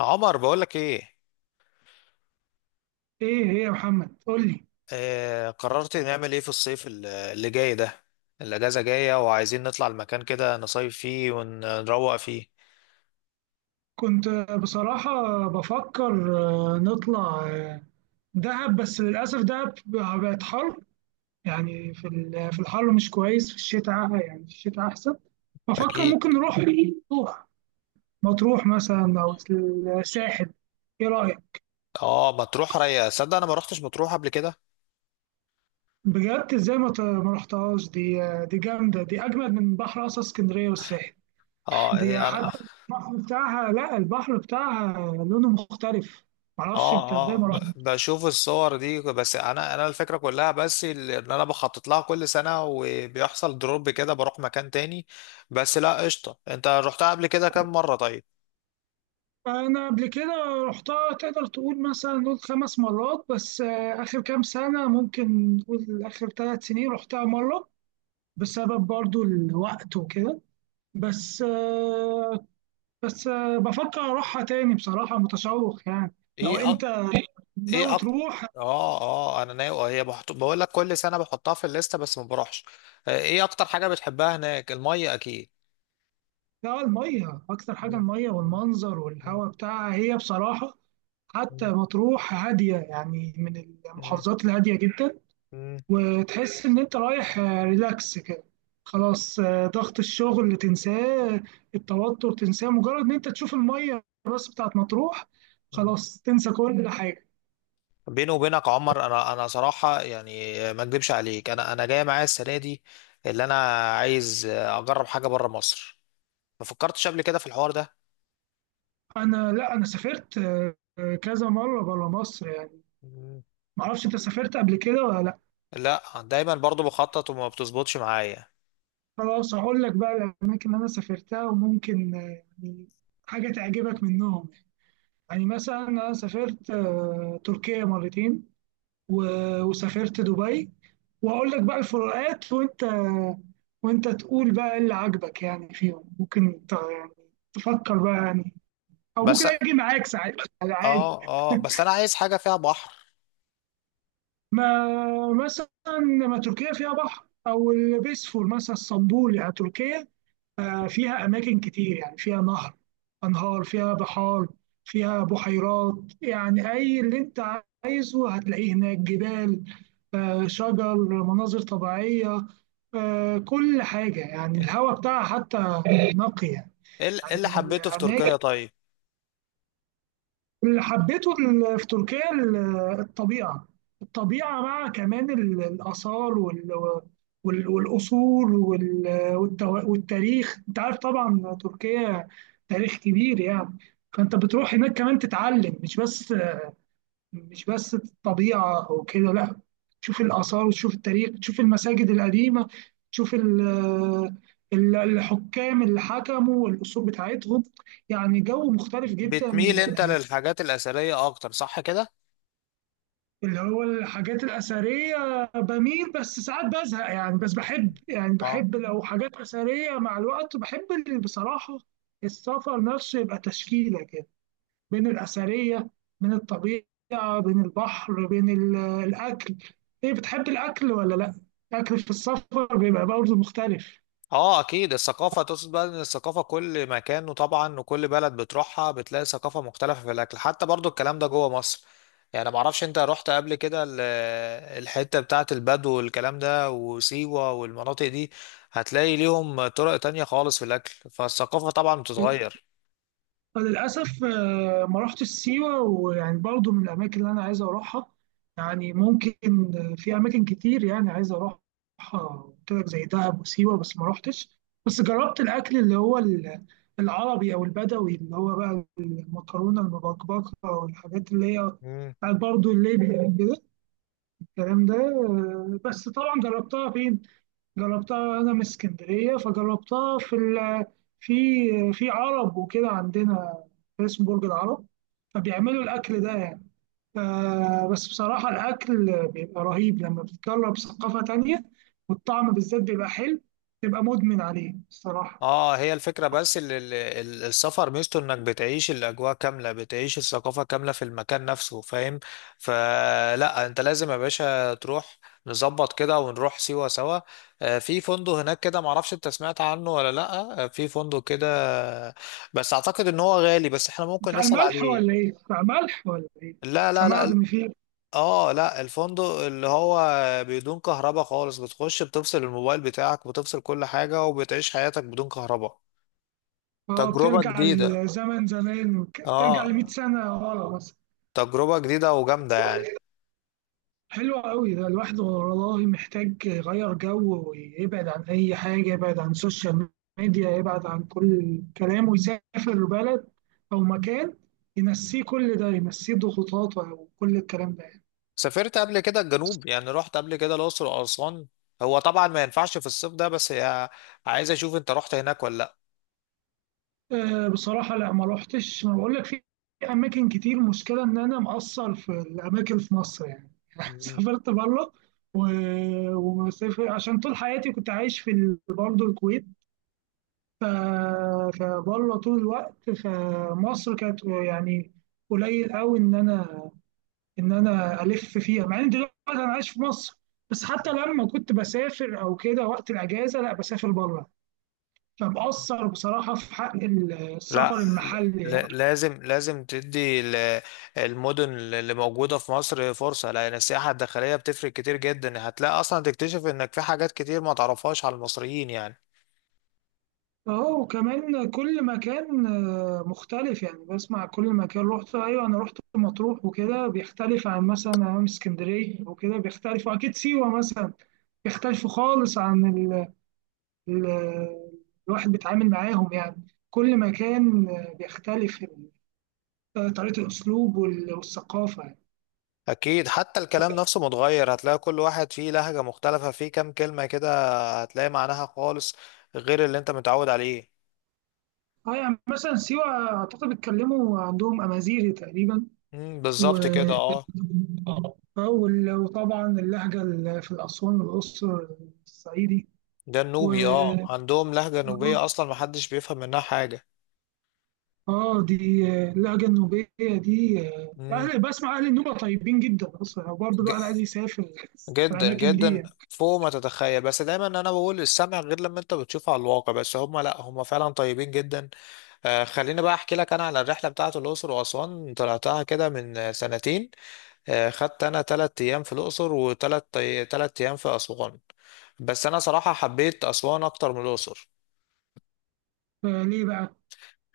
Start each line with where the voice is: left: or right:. left: عمر، بقولك ايه؟
right: ايه هي يا محمد قول لي.
left: آه قررت نعمل ايه في الصيف اللي جاي ده؟ الاجازه جايه وعايزين نطلع المكان كده، نصيف فيه ونروق فيه.
right: كنت بصراحة بفكر نطلع دهب، بس للأسف دهب بقت حر. يعني في الحر مش كويس، في الشتاء يعني في الشتاء أحسن. بفكر
left: اكيد.
right: ممكن نروح مطروح مثلا أو الساحل. ايه رأيك؟
left: اه مطروح رايقه، صدق انا ما روحتش مطروح قبل كده.
right: بجد ازاي ما رحتهاش؟ دي جامدة، دي أجمد من بحر أصلا اسكندرية والساحل.
left: اه هي
right: دي
left: انا.
right: حتى البحر بتاعها، لا البحر بتاعها لونه مختلف. معرفش
left: اه
right: انت ازاي
left: اه،
right: ما رحت.
left: بشوف الصور دي، بس انا الفكره كلها، بس ان انا بخطط لها كل سنه وبيحصل دروب كده بروح مكان تاني. بس لا قشطه، انت روحتها قبل كده كام مره طيب؟
right: انا قبل كده رحتها، تقدر تقول مثلا نقول خمس مرات، بس اخر كام سنه ممكن نقول اخر ثلاث سنين رحتها مره، بسبب برضو الوقت وكده. بس آه، بس بفكر اروحها تاني، بصراحه متشوق يعني لو
left: ايه.
right: انت
left: ايه
right: ناوي
left: أك...
right: تروح.
left: اه، انا ناوي، هي بقول لك كل سنه بحطها في الليسته بس ما بروحش. ايه اكتر حاجه بتحبها هناك؟ الميه اكيد.
right: لا، الميه اكتر حاجه،
left: مم.
right: الميه والمنظر
left: مم.
right: والهواء بتاعها هي بصراحه. حتى
left: مم.
right: مطروح هاديه يعني من
left: مم.
right: المحافظات الهاديه جدا.
left: مم.
right: وتحس إن أنت رايح ريلاكس كده، خلاص ضغط الشغل اللي تنساه، التوتر تنساه، مجرد إن أنت تشوف المية الراس بتاعت مطروح
left: مم.
right: خلاص تنسى كل حاجة.
left: بيني وبينك يا عمر، انا صراحه يعني، ما اكذبش عليك، انا جاي معايا السنه دي اللي انا عايز اجرب حاجه بره مصر، ما فكرتش قبل كده في الحوار ده.
right: أنا لا، أنا سافرت كذا مرة بره مصر يعني.
left: مم.
right: معرفش أنت سافرت قبل كده ولا لأ.
left: لا، دايما برضو بخطط وما بتظبطش معايا.
right: خلاص هقول لك بقى الأماكن اللي أنا سافرتها وممكن يعني حاجة تعجبك منهم. يعني مثلا أنا سافرت تركيا مرتين، و- وسافرت دبي، واقول لك بقى الفروقات، وانت تقول بقى إيه اللي عاجبك يعني فيهم، ممكن يعني تفكر بقى يعني، او ممكن
left: بس
right: اجي معاك ساعات على عادي.
left: اه، بس انا عايز حاجه فيها بحر.
right: ما مثلا ما تركيا فيها بحر، او البيسفور مثلا اسطنبول. يعني تركيا فيها أماكن كتير، يعني فيها نهر، أنهار، فيها بحار، فيها بحيرات. يعني أي اللي أنت عايزه هتلاقيه هناك، جبال، شجر، مناظر طبيعية، كل حاجة. يعني الهواء بتاعها حتى نقي يعني.
left: ايه إيه
right: يعني
left: اللي
right: من
left: حبيته في
right: الأماكن
left: تركيا طيب؟
right: اللي حبيته في تركيا، الطبيعة الطبيعة مع كمان الآثار والأصول والتاريخ. أنت عارف طبعا تركيا تاريخ كبير يعني، فأنت بتروح هناك كمان تتعلم، مش بس الطبيعة أو كده، لا، تشوف الآثار وتشوف التاريخ، تشوف المساجد القديمة، تشوف الحكام اللي حكموا والأصول بتاعتهم، يعني جو مختلف جدا.
left: بتميل انت للحاجات الاثريه اكتر، صح كده؟
right: اللي هو الحاجات الأثرية بميل، بس ساعات بزهق يعني، بس بحب يعني
left: اه
right: بحب لو حاجات أثرية، مع الوقت بحب اللي بصراحة السفر نفسه يبقى تشكيلة كده، بين الأثرية، بين الطبيعة، بين البحر، بين الأكل. إيه، بتحب الأكل ولا لأ؟ الأكل في السفر بيبقى برضه مختلف.
left: اه، اكيد. الثقافه، تقصد بقى ان الثقافه كل مكان، وطبعا وكل بلد بتروحها بتلاقي ثقافه مختلفه في الاكل، حتى برضو الكلام ده جوه مصر. يعني ما اعرفش انت رحت قبل كده الحته بتاعه البدو والكلام ده وسيوه والمناطق دي؟ هتلاقي ليهم طرق تانية خالص في الاكل، فالثقافه طبعا بتتغير.
right: فللأسف ما رحتش سيوة، ويعني برضو من الأماكن اللي أنا عايز أروحها، يعني ممكن في أماكن كتير يعني عايز أروحها. قلت لك زي دهب وسيوة، بس ما رحتش. بس جربت الأكل اللي هو العربي أو البدوي، اللي هو بقى المكرونة المبكبكة والحاجات اللي هي بتاعت برضو الليبي كده، الكلام ده. بس طبعا جربتها فين؟ جربتها انا من اسكندريه، فجربتها في عرب وكده عندنا، اسمه برج العرب، فبيعملوا الاكل ده يعني. بس بصراحه الاكل بيبقى رهيب لما بتجرب ثقافه تانية، والطعم بالذات بيبقى حلو، تبقى مدمن عليه الصراحه.
left: اه هي الفكرة، بس السفر ميزته انك بتعيش الاجواء كاملة، بتعيش الثقافة كاملة في المكان نفسه، فاهم؟ فلا انت لازم يا باشا تروح، نظبط كده ونروح سيوة سوا. في فندق هناك كده، معرفش انت سمعت عنه ولا لا؟ في فندق كده بس اعتقد ان هو غالي، بس احنا ممكن
right: بتاع
left: نسأل
right: الملح ولا
left: عليه.
right: ايه؟ بتاع ملح ولا ايه؟
left: لا لا
right: سمعت
left: لا.
right: ان في.
left: اه لا، الفندق اللي هو بدون كهرباء خالص، بتخش بتفصل الموبايل بتاعك بتفصل كل حاجة وبتعيش حياتك بدون كهرباء.
right: اه،
left: تجربة
right: بترجع
left: جديدة.
right: للزمن زمان، بترجع ل
left: اه.
right: 100 سنه ورا مثلا.
left: تجربة جديدة وجامدة يعني.
right: حلو قوي ده، الواحد والله محتاج يغير جو، ويبعد عن أي حاجة، يبعد عن السوشيال ميديا، يبعد عن كل الكلام، ويسافر بلد أو مكان ينسيه كل ده، ينسيه ضغوطاته وكل الكلام ده يعني.
left: سافرت قبل كده الجنوب؟ يعني رحت قبل كده الأقصر وأسوان؟ هو طبعا ما ينفعش في الصيف ده بس، يا عايز أشوف أنت رحت هناك ولا لأ.
right: أه بصراحة لا، ما روحتش. ما بقول لك في أماكن كتير، مشكلة إن أنا مقصر في الأماكن في مصر يعني.
left: مم.
right: سافرت بره، و- ومسافر عشان طول حياتي كنت عايش برضه الكويت، ف- فبره طول الوقت، فمصر كانت يعني قليل قوي ان انا الف فيها، مع ان دلوقتي انا عايش في مصر، بس حتى لما كنت بسافر او كده وقت الاجازه لا بسافر بره، فمقصر بصراحه في حق
left: لا،
right: السفر المحلي يعني.
left: لازم لازم تدي المدن اللي موجودة في مصر فرصة، لأن السياحة الداخلية بتفرق كتير جدا، هتلاقي أصلا تكتشف إنك في حاجات كتير ما تعرفهاش على المصريين يعني.
right: اهو، وكمان كل مكان مختلف يعني، بسمع كل مكان رحت ايوه، انا رحت مطروح وكده بيختلف عن مثلا أيام اسكندريه وكده بيختلف، واكيد سيوه مثلا بيختلفوا خالص عن ال- الواحد بيتعامل معاهم، يعني كل مكان بيختلف طريقة الأسلوب والثقافة يعني.
left: اكيد، حتى الكلام نفسه متغير، هتلاقي كل واحد فيه لهجة مختلفة، فيه كام كلمة كده هتلاقي معناها خالص غير اللي انت متعود عليه.
right: اه يعني مثلا سيوة أعتقد بيتكلموا عندهم أمازيغي تقريبا. و...
left: بالظبط كده، اه.
right: اه وطبعا اللهجة في الأسوان والأقصر، الصعيدي.
left: ده
right: و
left: النوبي، اه عندهم لهجة نوبية اصلا محدش بيفهم منها حاجة.
right: اه دي اللهجة النوبية دي،
left: امم
right: أهل بسمع أهل النوبة طيبين جدا أصلا، وبرضه الواحد
left: ج-
right: عايز يسافر
left: جدا
right: الأماكن دي
left: جدا
right: يعني.
left: فوق ما تتخيل، بس دايما انا بقول السمع غير لما انت بتشوفه على الواقع، بس هم، لا هم فعلا طيبين جدا. خليني بقى احكي لك انا على الرحلة بتاعت الاقصر واسوان، طلعتها كده من سنتين. خدت انا تلات ايام في الاقصر وتلات تلات ايام في اسوان، بس انا صراحة حبيت اسوان اكتر من الاقصر.
right: فليه بقى؟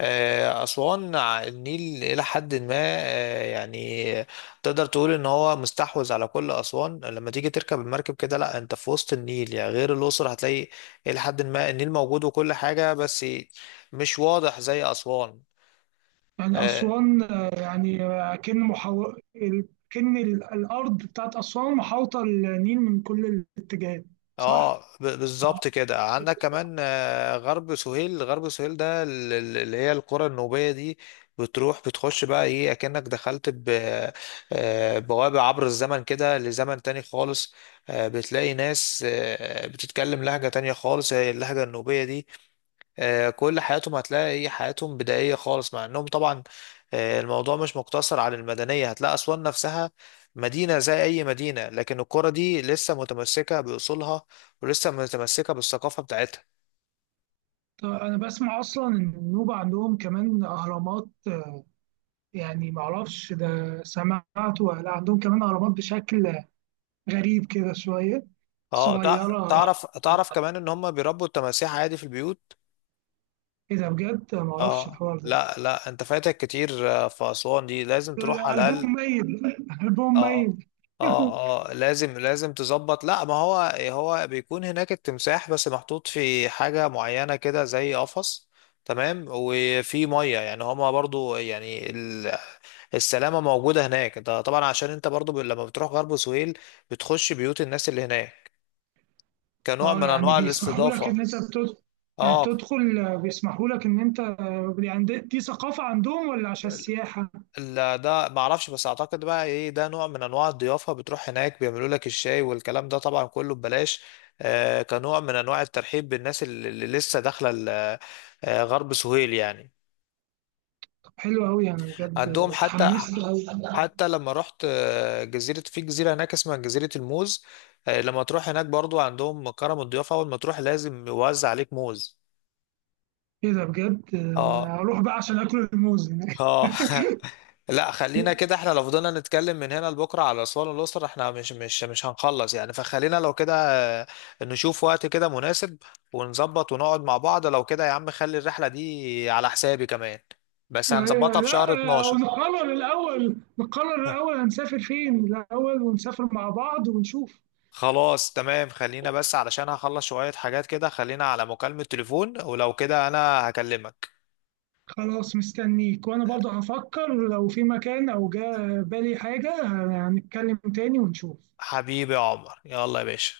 left: اسوان النيل الى حد ما، يعني تقدر تقول ان هو مستحوذ على كل اسوان، لما تيجي تركب المركب كده لا انت في وسط النيل، يعني غير الاقصر هتلاقي الى حد ما النيل موجود وكل حاجة بس مش واضح زي اسوان.
right: يعني
left: آه،
right: أسوان يعني كأن محو... ال- كأن ال- الأرض بتاعت أسوان محاوطة النيل من كل الاتجاهات. صح؟
left: اه بالظبط كده، عندك كمان غرب سهيل. غرب سهيل ده اللي هي القرى النوبية دي. بتروح بتخش بقى ايه، اكنك دخلت بوابة عبر الزمن كده لزمن تاني خالص. بتلاقي ناس بتتكلم لهجة تانية خالص، هي اللهجة النوبية دي. كل حياتهم هتلاقي هي حياتهم بدائية خالص، مع انهم طبعا الموضوع مش مقتصر على المدنية، هتلاقي أسوان نفسها مدينة زي أي مدينة، لكن القرى دي لسه متمسكة بأصولها ولسه متمسكة بالثقافة بتاعتها.
right: طب أنا بسمع أصلا إن النوبة عندهم كمان أهرامات، يعني معرفش ده سمعت ولا لأ، عندهم كمان أهرامات بشكل غريب كده شوية
left: اه
right: صغيرة.
left: تعرف كمان ان هم بيربوا التماسيح عادي في البيوت؟
right: إيه ده بجد؟ معرفش
left: اه
right: الحوار ده،
left: لا لا، انت فاتك كتير، في أسوان دي لازم تروح على الأقل.
right: الألبوم ميت ألبوم
left: اه
right: ميت
left: اه اه، لازم لازم تظبط، لا ما هو هو بيكون هناك التمساح بس محطوط في حاجة معينة كده زي قفص. تمام، وفي مية يعني، هما برضو يعني السلامة موجودة هناك، انت طبعا عشان انت برضو لما بتروح غرب سهيل بتخش بيوت الناس اللي هناك كنوع
right: اه
left: من
right: يعني
left: انواع
right: بيسمحوا لك
left: الاستضافة.
right: ان انت بتدخل؟ يعني
left: اه
right: بتدخل بيسمحوا لك ان انت، يعني دي ثقافة عندهم ولا عشان السياحة؟
left: لا ده ما اعرفش، بس اعتقد بقى ايه، ده نوع من انواع الضيافه، بتروح هناك بيعملوا لك الشاي والكلام ده طبعا كله ببلاش. آه كنوع من انواع الترحيب بالناس اللي لسه داخله غرب سهيل يعني.
right: طب حلو قوي، انا بجد
left: عندهم حتى،
right: اتحمست قوي.
left: لما رحت جزيرة، في جزيرة هناك اسمها جزيرة الموز، لما تروح هناك برضو عندهم كرم الضيافة، أول ما تروح لازم يوزع عليك موز.
right: ايه ده بجد؟
left: اه.
right: هروح بقى عشان اكل الموز هناك
left: اه. لا خلينا كده، احنا لو فضلنا نتكلم من هنا لبكره على اسوان والاقصر احنا مش هنخلص يعني، فخلينا لو كده آه، نشوف وقت كده مناسب ونظبط ونقعد مع بعض، لو كده يا عم خلي الرحله دي على حسابي كمان، بس
right: أيوة،
left: هنظبطها في
right: لا،
left: شهر 12.
right: نقرر الاول هنسافر فين الاول، ونسافر مع بعض ونشوف.
left: خلاص تمام، خلينا بس علشان هخلص شويه حاجات كده، خلينا على مكالمه تليفون ولو كده انا هكلمك.
right: خلاص مستنيك، وانا برضه هفكر لو في مكان او جا بالي حاجة، هنتكلم تاني ونشوف.
left: حبيبي يا عمر، يلا يا باشا.